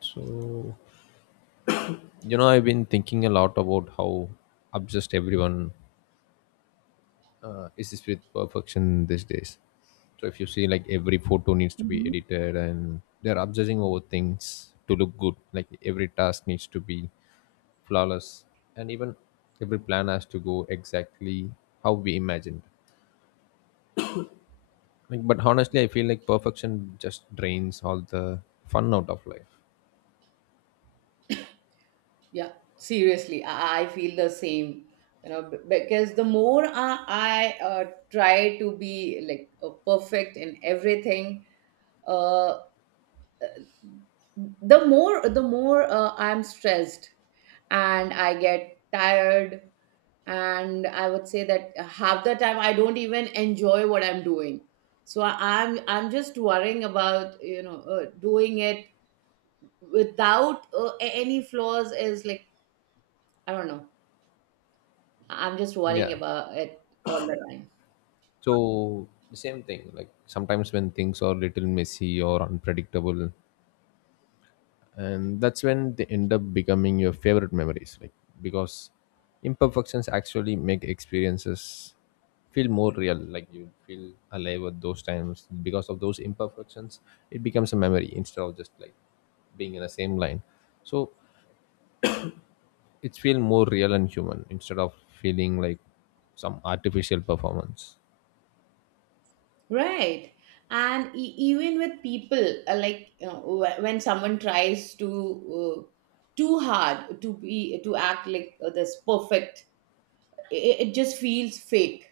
So, you know, I've been thinking a lot about how obsessed everyone is with perfection these days. So, if you see, like, every photo needs to be Mhm. edited and they're obsessing over things to look good. Like, every task needs to be flawless, and even every plan has to go exactly how we imagined. Like, but honestly, I feel like perfection just drains all the fun out of life. Yeah, seriously, I feel the same. You know, because the more I try to be like perfect in everything, uh, the more I'm stressed and I get tired. And I would say that half the time I don't even enjoy what I'm doing. So I'm just worrying about doing it without any flaws is like I don't know, I'm just worrying Yeah. about it all the time. So the same thing, like sometimes when things are little messy or unpredictable, and that's when they end up becoming your favorite memories, like because imperfections actually make experiences feel more real, like you feel alive at those times because of those imperfections. It becomes a memory instead of just like being in the same line. So it's feel more real and human instead of feeling like some artificial performance. Right. And even with people, like you know, when someone tries to too hard to be to act like this perfect, it just feels fake.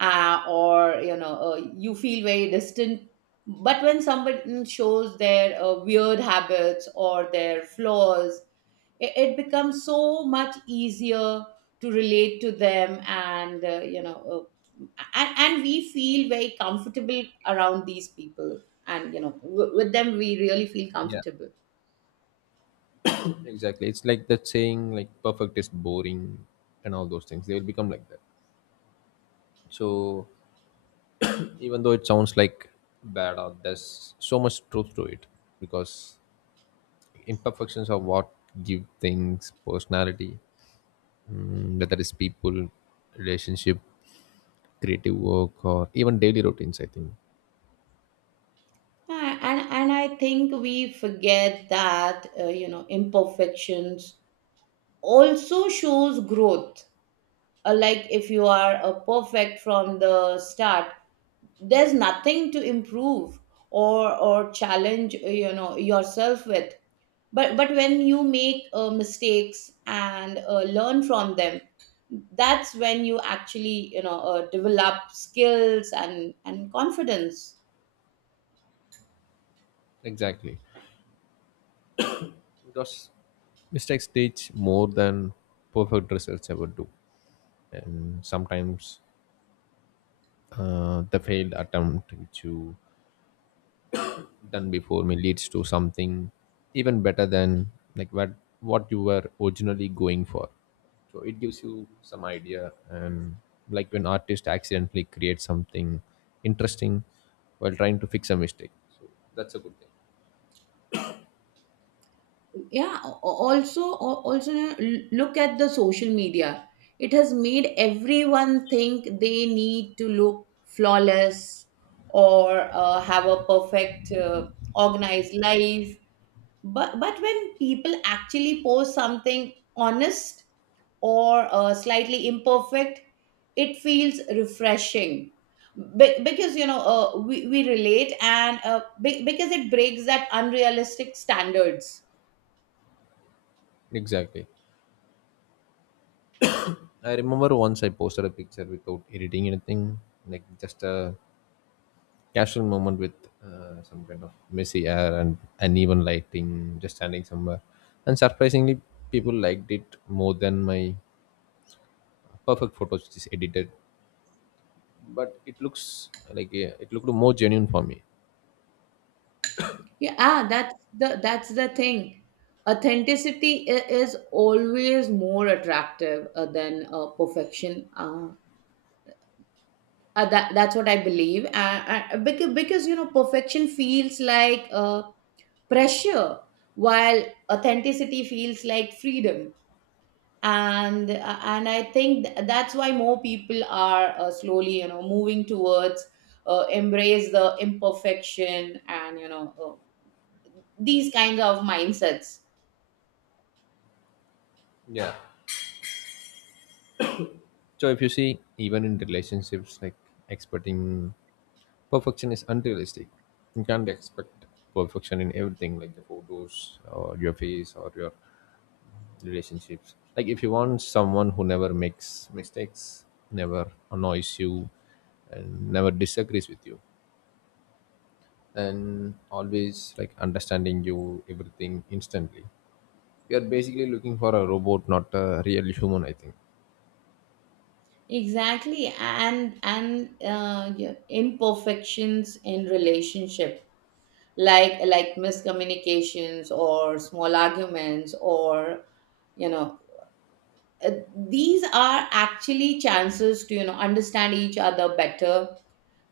Or you know, you feel very distant. But when somebody shows their weird habits or their flaws, it becomes so much easier to relate to them and uh, and we feel very comfortable around these people, and you know with them we really feel Yeah, comfortable. exactly. It's like that saying, like perfect is boring and all those things. They will become like that. So even though it sounds like bad art, there's so much truth to it because imperfections are what give things personality, whether it's people, relationship, creative work, or even daily routines, I think. And I think we forget that you know imperfections also shows growth. Like if you are perfect from the start, there's nothing to improve or challenge you know yourself with. But when you make mistakes and learn from them, that's when you actually you know develop skills and confidence. Exactly. Because mistakes teach more than perfect results ever do, and sometimes the failed attempt which you done before me leads to something even better than like what you were originally going for. So it gives you some idea, and like when artist accidentally creates something interesting while trying to fix a mistake, so that's a good thing. Yeah, also you know, look at the social media. It has made everyone think they need to look flawless or have a perfect organized life. But when people actually post something honest or slightly imperfect, it feels refreshing. Because you know we relate, and because it breaks that unrealistic standards. Exactly. I remember once I posted a picture without editing anything, like just a casual moment with some kind of messy air and uneven lighting, just standing somewhere. And surprisingly, people liked it more than my perfect photos, which is edited. But it looks like, yeah, it looked more genuine for me. Yeah, that's the thing. Authenticity is always more attractive than perfection. That that's what I believe, because you know perfection feels like pressure, while authenticity feels like freedom. And I think that's why more people are slowly you know moving towards embrace the imperfection and you know these kinds of mindsets. Yeah. So if you see, even in relationships, like expecting perfection is unrealistic. You can't expect perfection in everything, like the photos or your face or your relationships. Like if you want someone who never makes mistakes, never annoys you, and never disagrees with you, and always like understanding you everything instantly, you are basically looking for a robot, not a real human, I think. Exactly. And Yeah, imperfections in relationship, like miscommunications or small arguments or you know, uh, these are actually chances to you know understand each other better,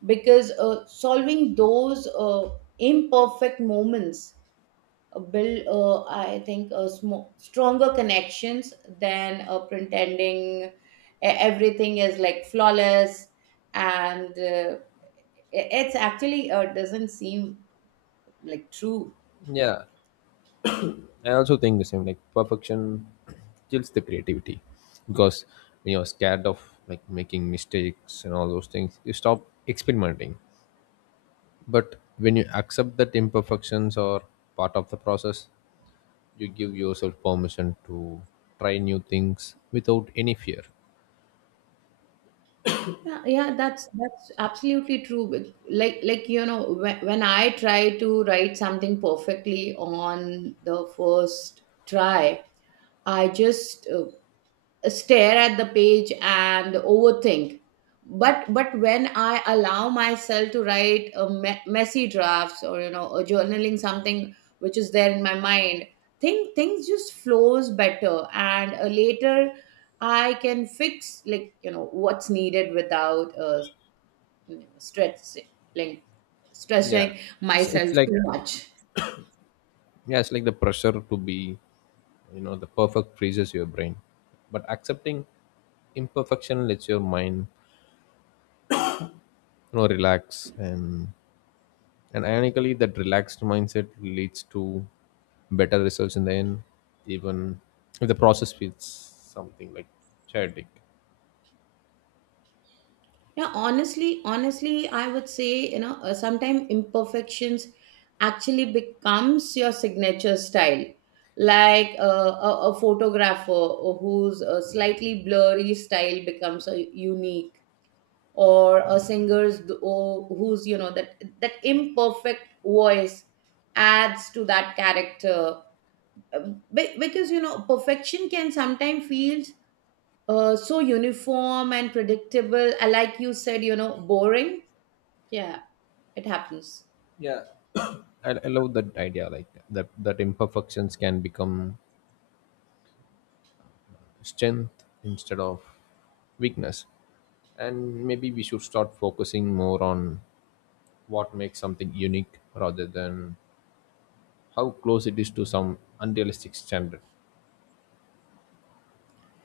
because solving those imperfect moments build, I think, stronger connections than pretending everything is like flawless, and it's actually doesn't seem like true. Yeah, I also think the same, like perfection kills the creativity, because when you're scared of like making mistakes and all those things, you stop experimenting. But when you accept that imperfections are part of the process, you give yourself permission to try new things without any fear. Yeah, that's absolutely true. Like you know, when I try to write something perfectly on the first try, I just stare at the page and overthink. But when I allow myself to write a messy drafts or you know or journaling something which is there in my mind, things just flows better, and later I can fix like you know what's needed without you know, Yeah, stressing it's myself like, too much. yeah, it's like the pressure to be, you know, the perfect freezes your brain, but accepting imperfection lets your mind, you know, relax, and ironically that relaxed mindset leads to better results in the end, even if the process feels something like chaotic. Yeah, honestly, I would say, you know, sometimes imperfections actually becomes your signature style. Like a photographer whose slightly blurry style becomes a unique, or a singer's whose you know that imperfect voice adds to that character. Because you know, perfection can sometimes feels so uniform and predictable, like you said, you know, boring, yeah, it happens. Yeah. I love that idea, like that imperfections can become strength instead of weakness, and maybe we should start focusing more on what makes something unique rather than how close it is to some unrealistic standard.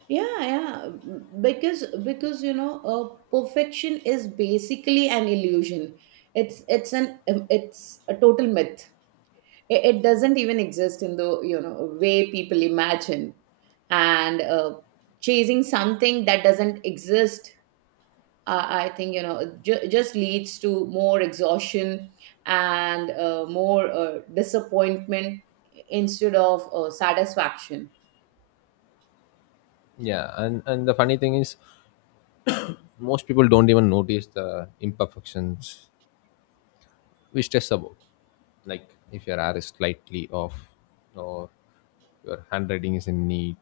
Yeah, yeah. Because you know, perfection is basically an illusion. It's a total myth. It doesn't even exist in the you know way people imagine. And chasing something that doesn't exist, I think you know, just leads to more exhaustion and more disappointment instead of satisfaction. Yeah, and the funny thing is most people don't even notice the imperfections we stress about, like if your hair is slightly off or your handwriting isn't neat,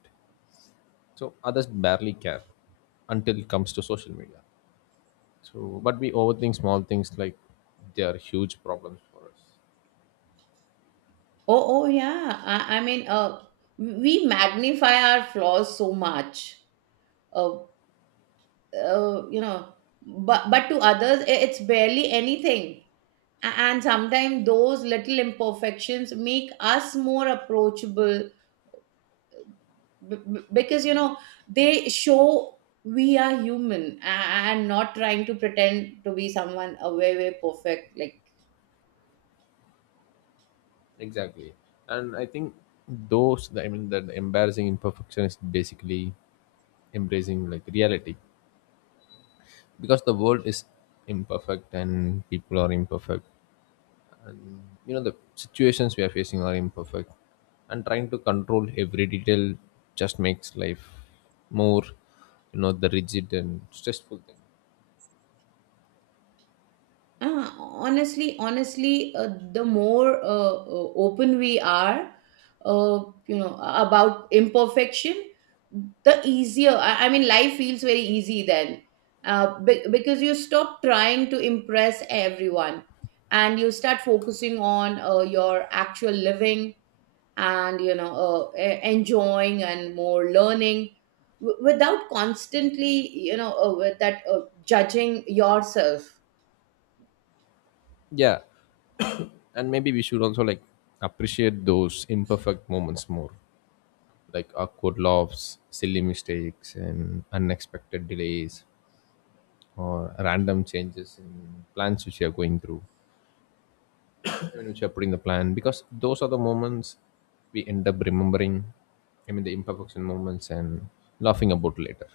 so others barely care until it comes to social media. So, but we overthink small things like they are huge problems for us. Oh, oh yeah. I mean, we magnify our flaws so much. Uh, you know, but to others, it's barely anything. And sometimes those little imperfections make us more approachable because you know they show we are human, and not trying to pretend to be someone way perfect like. Exactly, and I think those, I mean that embarrassing imperfection is basically embracing like reality, because the world is imperfect and people are imperfect. You know the situations we are facing are imperfect, and trying to control every detail just makes life more, you know, the rigid and stressful thing. Honestly, the more open we are, uh, you know, about imperfection, the easier. I mean, life feels very easy then, because you stop trying to impress everyone, and you start focusing on your actual living and you know enjoying and more learning without constantly you know with that judging yourself. Yeah, and maybe we should also like appreciate those imperfect moments more, like awkward laughs, silly mistakes, and unexpected delays or random changes in plans which you are going through, I which you are putting the plan, because those are the moments we end up remembering, I mean the imperfection moments, and laughing about later.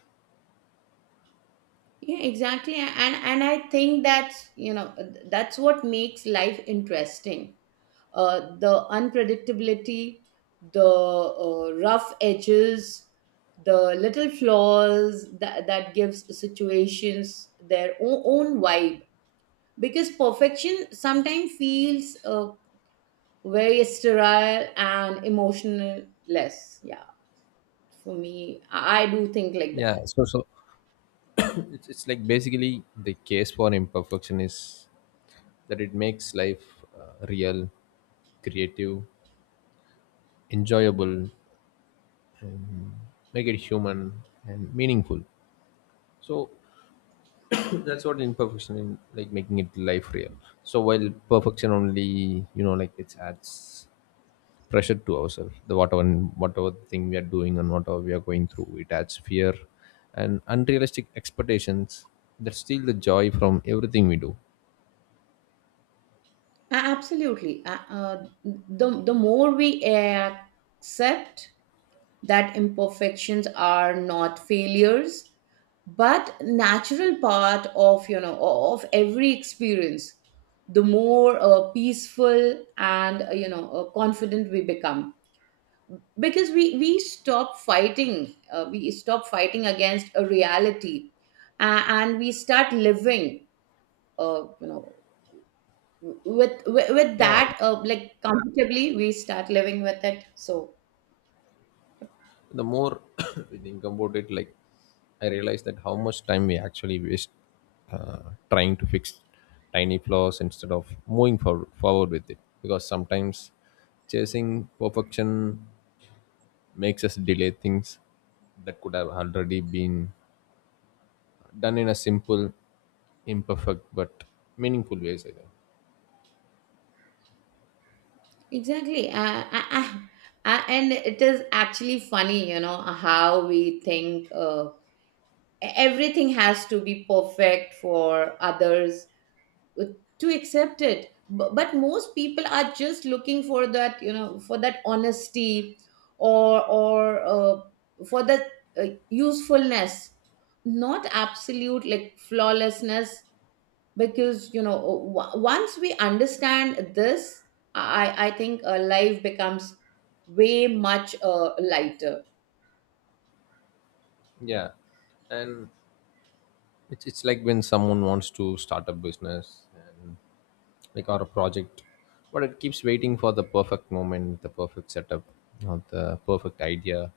Yeah, exactly. And I think that's you know that's what makes life interesting, the unpredictability, the rough edges, the little flaws that gives situations their own vibe, because perfection sometimes feels very sterile and emotionless. Yeah, for me, I do think like that. Yeah, so it's like basically the case for imperfection is that it makes life real, creative, enjoyable, make it human and meaningful. So that's what imperfection in like making it life real. So while perfection only, you know, like it adds pressure to ourselves the whatever, whatever thing we are doing and whatever we are going through, it adds fear and unrealistic expectations that steal the joy from everything we do. Absolutely. The more we accept that imperfections are not failures, but natural part of you know of every experience, the more peaceful and you know confident we become, because we stop fighting against a reality, and we start living, you know, with Yeah, that like comfortably we start living with it. So the more we think about it, like I realize that how much time we actually waste uh, trying to fix tiny flaws instead of moving for, forward with it, because sometimes chasing perfection makes us delay things that could have already been done in a simple, imperfect but meaningful ways, I think. exactly. And it is actually funny you know how we think everything has to be perfect for others uh, to accept it, but most people are just looking for that you know for that honesty or for that usefulness, not absolute like flawlessness, because you know once we understand this, I think life becomes way much lighter. Yeah, and it's like when someone wants to start a business and like or a project, but it keeps waiting for the perfect moment, the perfect setup, or the perfect idea,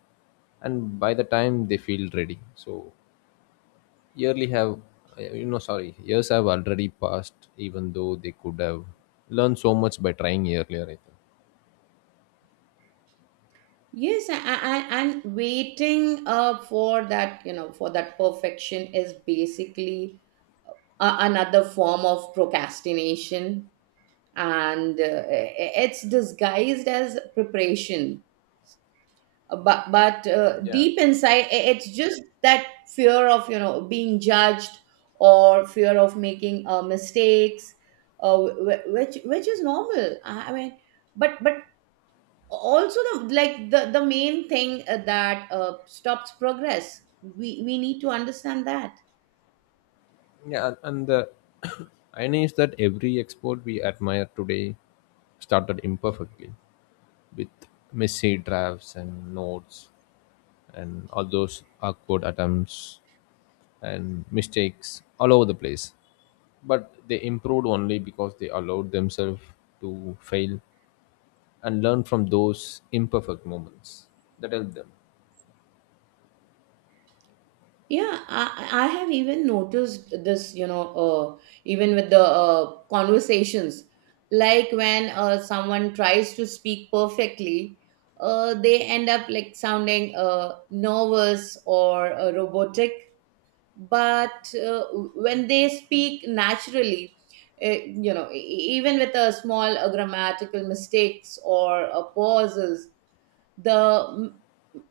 and by the time they feel ready, so yearly have, you know, sorry, years have already passed, even though they could have learned so much by trying earlier, I Yes, and waiting for that you know for that perfection is basically another form of procrastination, and it's disguised as preparation. But think. Yeah, Deep inside it's just that fear of you know being judged, or fear of making mistakes, uh, which is normal, I mean, but also the like the main thing that stops progress, we need to understand that. yeah. And the irony is that every export we admire today started imperfectly, with messy drafts and notes and all those awkward attempts and mistakes all over the place. But they improved only because they allowed themselves to fail and learn from those imperfect moments that helped them. Yeah, I have even noticed this, you know, even with the conversations, like when someone tries to speak perfectly, they end up like sounding nervous or robotic. But when they speak naturally, you know, even with a small grammatical mistakes or pauses, the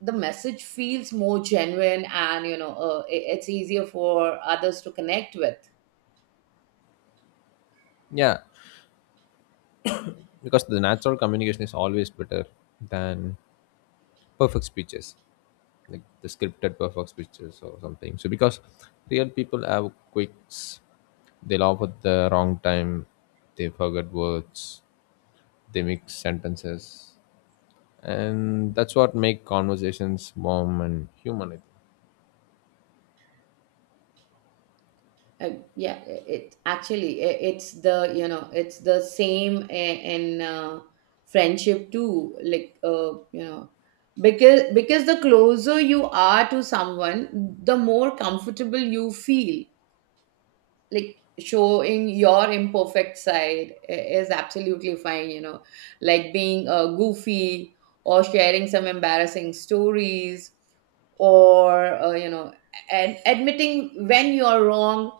the message feels more genuine and you know it's easier for others to connect with. Yeah, because the natural communication is always better than perfect speeches, like the scripted perfect pictures or something. So because real people have quicks, they laugh at the wrong time, they forget words, they mix sentences, and that's what make conversations warm and human, I think. Uh, yeah, it actually it's the you know it's the same in friendship too, like you know, because the closer you are to someone, the more comfortable you feel, like showing your imperfect side is absolutely fine, you know, like being goofy or sharing some embarrassing stories or you know, and admitting when you're wrong,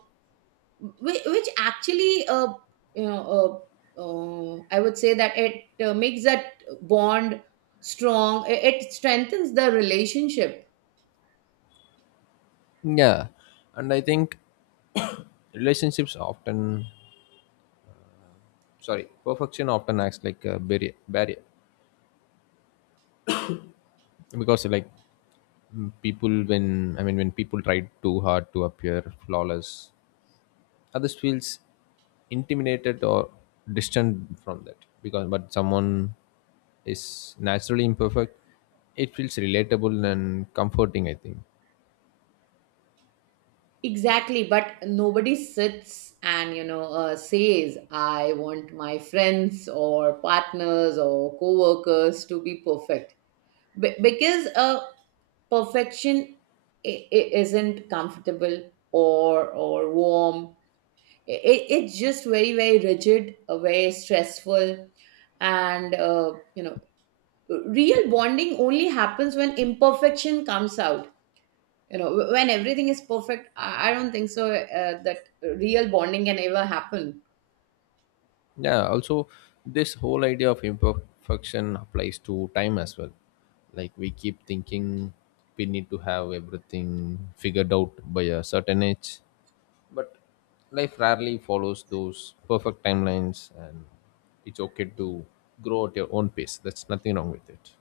which actually you know, I would say that it makes that bond strong. It strengthens the relationship. Yeah, and I think relationships often, sorry, perfection often acts like a barrier because like, people when, I mean when people try too hard to appear flawless, others feels intimidated or distant from that, because but someone is naturally imperfect, it feels relatable and comforting, I think. Exactly, but nobody sits and you know says, "I want my friends or partners or coworkers to be perfect." Because perfection isn't comfortable or warm. It's just very rigid, very stressful, and you know, real bonding only happens when imperfection comes out. You know, when everything is perfect, I don't think so that real bonding can ever happen. Yeah, also this whole idea of imperfection applies to time as well, like we keep thinking we need to have everything figured out by a certain age, but life rarely follows those perfect timelines, and it's okay to grow at your own pace, that's nothing wrong with it.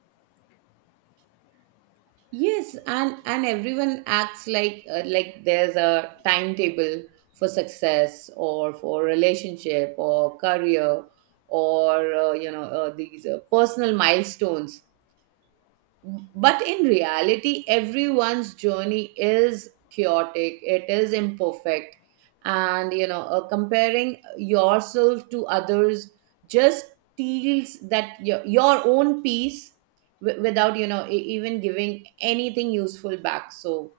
Yes, and everyone acts like there's a timetable for success or for relationship or career, or you know, these personal milestones, but in reality everyone's journey is chaotic, it is imperfect, and you know comparing yourself to others just steals that your own peace without you know even giving anything useful back. So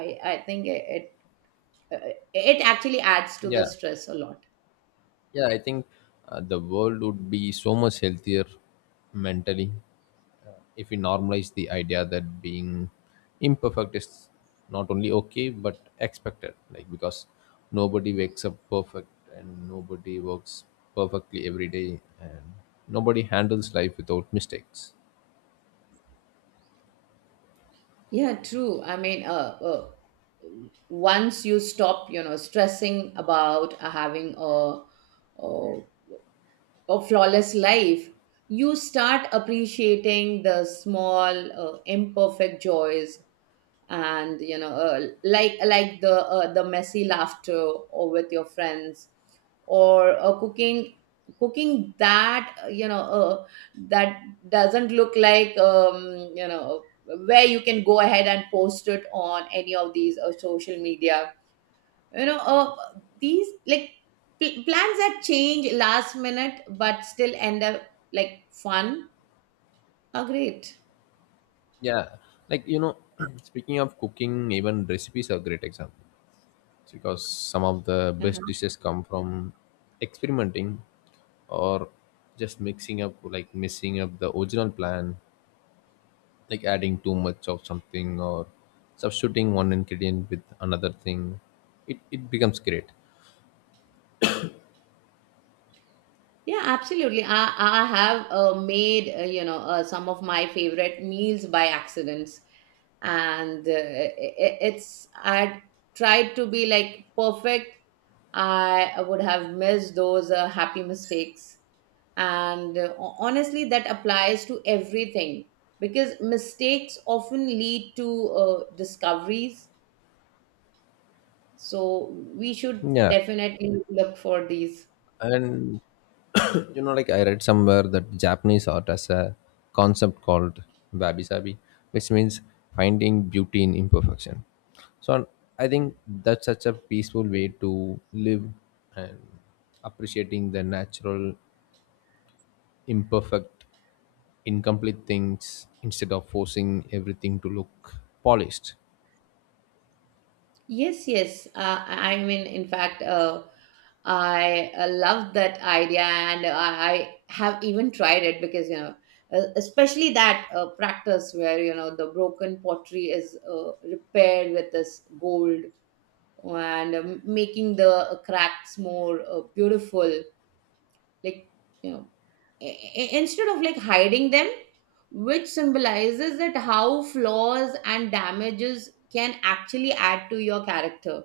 I think it actually adds to the Yeah, stress a lot. yeah. I think the world would be so much healthier mentally uh, if we normalize the idea that being imperfect is not only okay but expected. Like because nobody wakes up perfect, and nobody works perfectly every day, and nobody handles life without mistakes. Yeah, true. I mean, once you stop, you know, stressing about having a a flawless life, you start appreciating the small, imperfect joys, and you know like the messy laughter or with your friends, or cooking that you know that doesn't look like you know, where you can go ahead and post it on any of these social media, you know, these like plans that change last minute but still end up like fun are great. Yeah, like you know, speaking of cooking, even recipes are a great example, because some of the best Uh-huh. dishes come from experimenting or just mixing up, like messing up the original plan, like adding too much of something or substituting one ingredient with another thing, it becomes great. Yeah, absolutely. I have made, you know, some of my favorite meals by accidents. And it's, I tried to be like perfect. I would have missed those happy mistakes. And honestly, that applies to everything, because mistakes often lead to discoveries. So we should Yeah, definitely look for these. and you know, like I read somewhere that Japanese art has a concept called wabi sabi, which means finding beauty in imperfection. So I think that's such a peaceful way to live and appreciating the natural, imperfect, incomplete things instead of forcing everything to look polished. Yes, yes. I mean, in fact, I love that idea, and I have even tried it because especially that practice where you know the broken pottery is repaired with this gold and making the cracks more beautiful. Like you know, instead of like hiding them, which symbolizes that how flaws and damages can actually add to your character.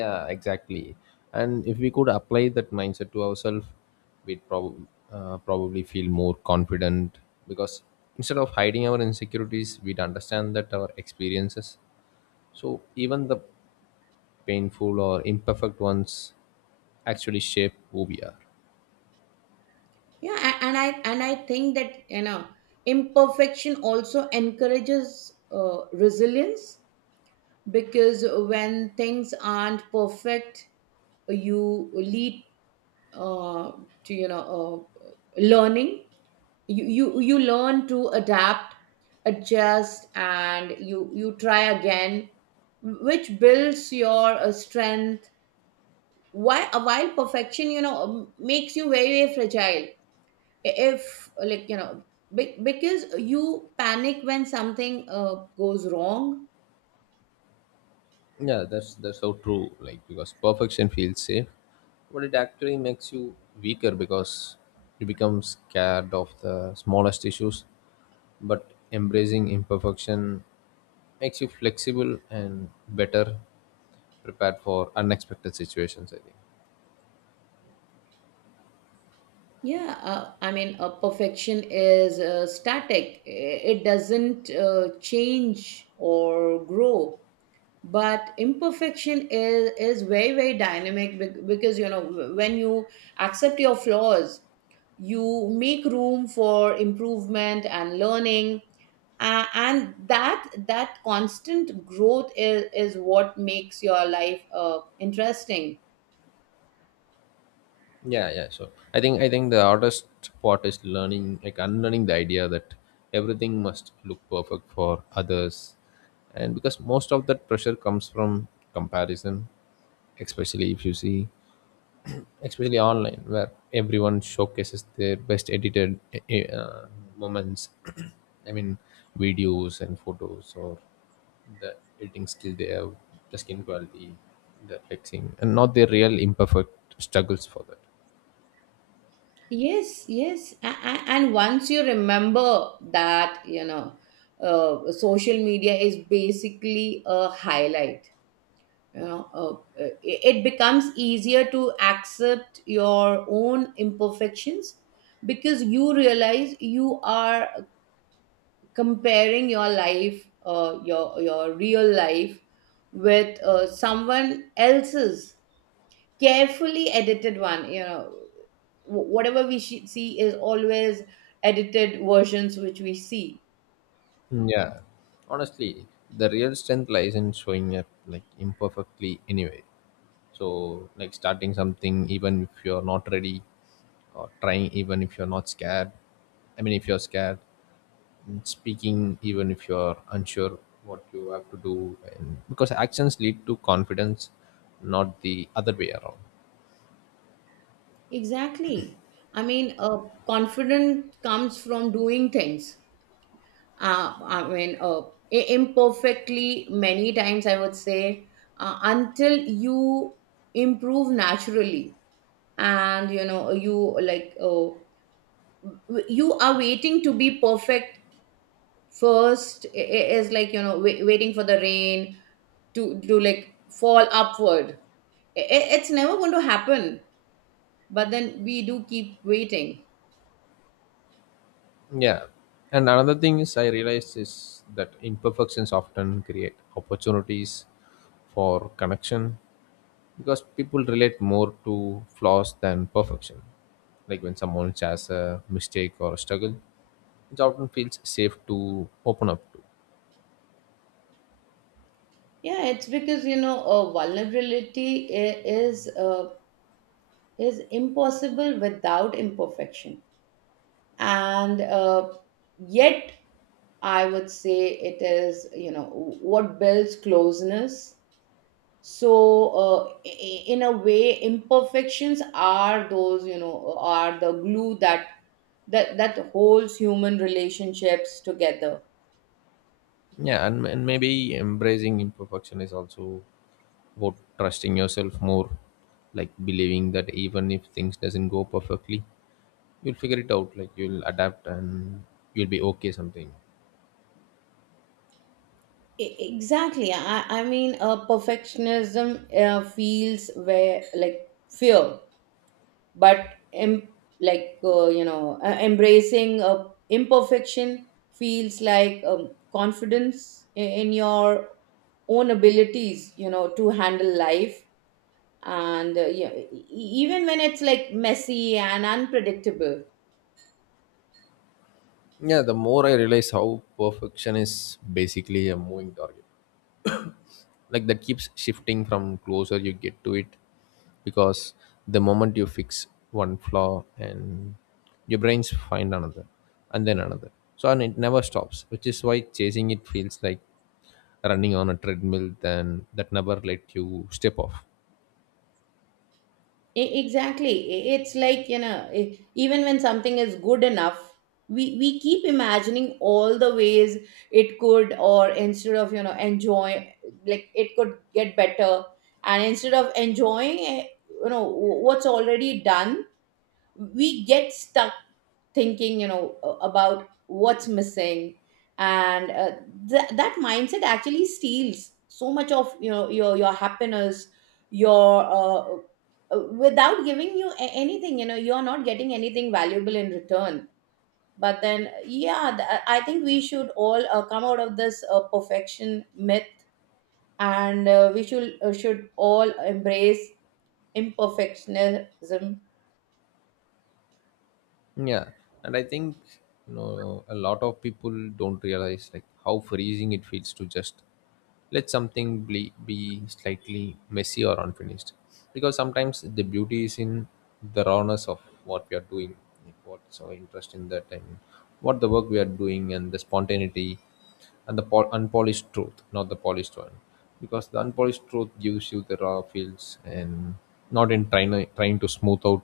Yeah, exactly. And if we could apply that mindset to ourselves, we'd prob- probably feel more confident, because instead of hiding our insecurities, we'd understand that our experiences, so even the painful or imperfect ones, actually shape who we are. And I think that imperfection also encourages resilience because when things aren't perfect, you lead uh, to uh, learning. You learn to adapt, adjust, and you try again, which builds your strength. While perfection, makes you very very fragile if because you panic when something goes wrong. Yeah, that's so true. Like because perfection feels safe, but it actually makes you weaker because you become scared of the smallest issues. But embracing imperfection makes you flexible and better prepared for unexpected situations, I think. Perfection is static. It doesn't change or grow, but imperfection is very very dynamic because when you accept your flaws, you make room for improvement and learning. And that constant growth is what makes your life interesting. Yeah, yeah, sure. I think the hardest part is learning, like unlearning the idea that everything must look perfect for others, and because most of that pressure comes from comparison, especially if you see, especially online where everyone showcases their best edited moments, I mean videos and photos, or the editing skill they have, the skin quality, the flexing, and not their real imperfect struggles for that. Yes, yes. And once you remember that social media is basically a highlight, you know uh, it becomes easier to accept your own imperfections because you realize you are comparing your life, your real life, with someone else's carefully edited one. Whatever we see is always edited versions which we see. Yeah, honestly, the real strength lies in showing up like imperfectly anyway. So, like starting something even if you're not ready, or trying even if you're not scared, I mean, if you're scared, and speaking even if you're unsure what you have to do, and because actions lead to confidence, not the other way around. Exactly. i mean uh, Confidence comes from doing things uh, I mean, uh, imperfectly many times, I would say, until you improve naturally. And, you know, you are waiting to be perfect first, is like, you know, waiting for the rain to like fall upward. It's never going to happen. But then we do keep waiting. Yeah, and another thing is I realized is that imperfections often create opportunities for connection, because people relate more to flaws than perfection. Like when someone shares a mistake or a struggle, it often feels safe to open up to. Yeah, it's because, you know, vulnerability is impossible without imperfection, and yet I would say it is, you know, what builds closeness. So uh, in a way, imperfections are those, you know, are the glue that that holds human relationships together. Yeah, and maybe embracing imperfection is also about trusting yourself more, like believing that even if things doesn't go perfectly, you'll figure it out. Like you'll adapt and you'll be okay. Something. Exactly. I mean perfectionism feels where like fear, but em- you know, embracing imperfection feels like confidence in your own abilities, you know, to handle life. And yeah, even when it's like messy and unpredictable. Yeah, the more I realize how perfection is basically a moving target, like that keeps shifting from closer you get to it, because the moment you fix one flaw and your brains find another and then another, so and it never stops, which is why chasing it feels like running on a treadmill then that never let you step off. Exactly. It's like, you know, even when something is good enough, we keep imagining all the ways it could or instead of you know enjoy like it could get better, and instead of enjoying you know what's already done, we get stuck thinking, you know, about what's missing. And that mindset actually steals so much of, you know, your happiness, your without giving you anything. You know, you're not getting anything valuable in return. But then, yeah, I think we should all come out of this perfection myth, and we should all embrace imperfectionism. Yeah, and I think, you know, a lot of people don't realize like how freezing it feels to just let something be slightly messy or unfinished, because sometimes the beauty is in the rawness of what we are doing, like what's our interest in that, and what the work we are doing, and the spontaneity and the pol- unpolished truth, not the polished one, because the unpolished truth gives you the raw feels, and not in trying trying to smooth out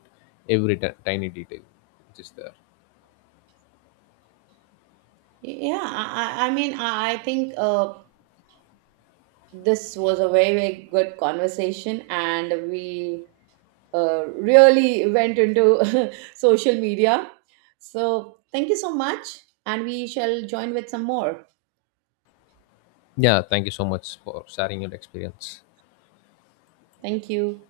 every t- tiny detail which is there. I think this was a very very good conversation, and we really went into social media, so thank you so much, and we shall join with some more. Yeah, thank you so much for sharing your experience. Thank you.